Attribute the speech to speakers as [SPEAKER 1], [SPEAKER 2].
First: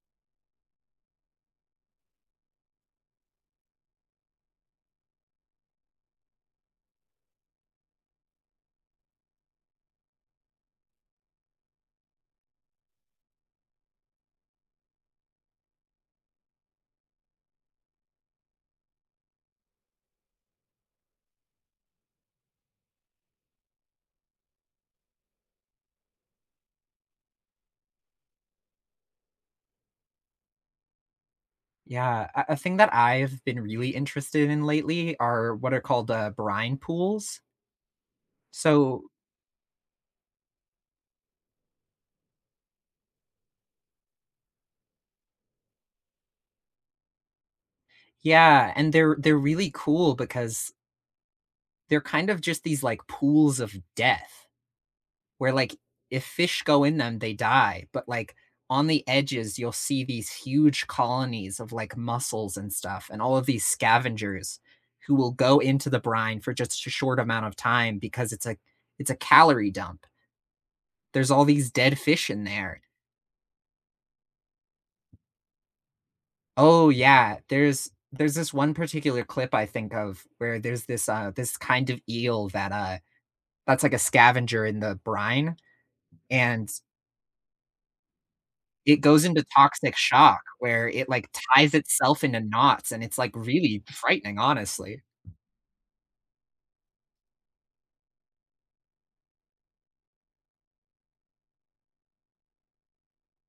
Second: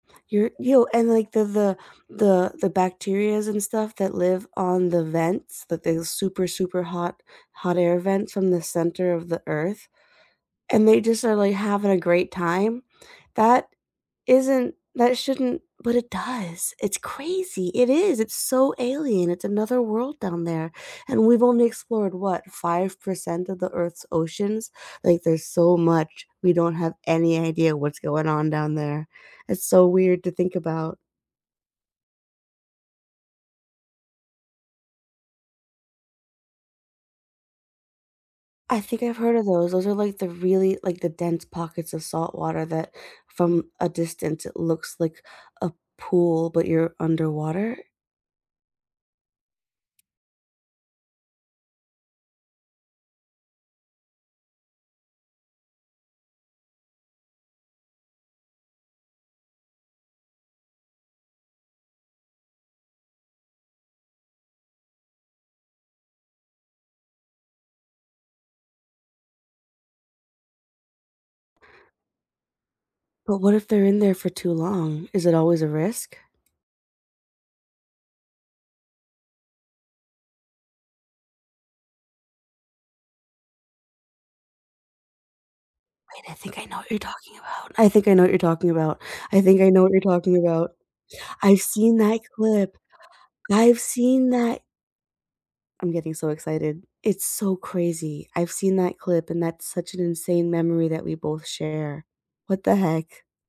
[SPEAKER 1] You're you and like the the the the bacterias and stuff that live on the vents that those super, super hot hot air vents from the center of the Earth, and they just are like having a great time. That isn't that shouldn't but it does, it's crazy, it is, it's so alien, it's another world down there, and we've only explored, what, 5% of the Earth's oceans? Like, there's so much, we don't have any idea what's going on down there. It's so weird to think about.
[SPEAKER 2] Yeah, a a thing that I've been really interested in lately are what are called, uh, brine pools.
[SPEAKER 1] I think
[SPEAKER 2] So
[SPEAKER 1] I've heard of those, those are like the really like the dense pockets of saltwater that, from a distance, it looks like a pool, but you're underwater?
[SPEAKER 2] Yeah, and they're they're really cool because they're kind of just these, like, pools of death, where, like, if fish go in them, they die, but, like, on the edges, you'll see these huge colonies of, like, mussels and stuff, and all of these scavengers who will go into the brine for just sh short amount of time because it's a it's a calorie dump. There's all these dead fish in there.
[SPEAKER 1] But what if they're in there for too long? Is it always a risk?
[SPEAKER 2] Oh, yeah. There's there's this one particular clip I think of where there's this, uh this kind of eel that, uh that's like a scavenger in the brine.
[SPEAKER 1] Wait, I think I
[SPEAKER 2] And
[SPEAKER 1] know what you're talking about. I think I know what you're talking about.
[SPEAKER 2] it goes
[SPEAKER 1] I
[SPEAKER 2] into
[SPEAKER 1] think I know what
[SPEAKER 2] toxic
[SPEAKER 1] you're talking
[SPEAKER 2] shock
[SPEAKER 1] about.
[SPEAKER 2] where it, like,
[SPEAKER 1] I've
[SPEAKER 2] ties
[SPEAKER 1] seen that
[SPEAKER 2] itself into
[SPEAKER 1] clip.
[SPEAKER 2] knots, and it's, like,
[SPEAKER 1] I've
[SPEAKER 2] really
[SPEAKER 1] seen
[SPEAKER 2] frightening,
[SPEAKER 1] that.
[SPEAKER 2] honestly.
[SPEAKER 1] I'm getting so excited. It's so crazy. I've seen that clip and that's such an insane memory that we both share. What the heck?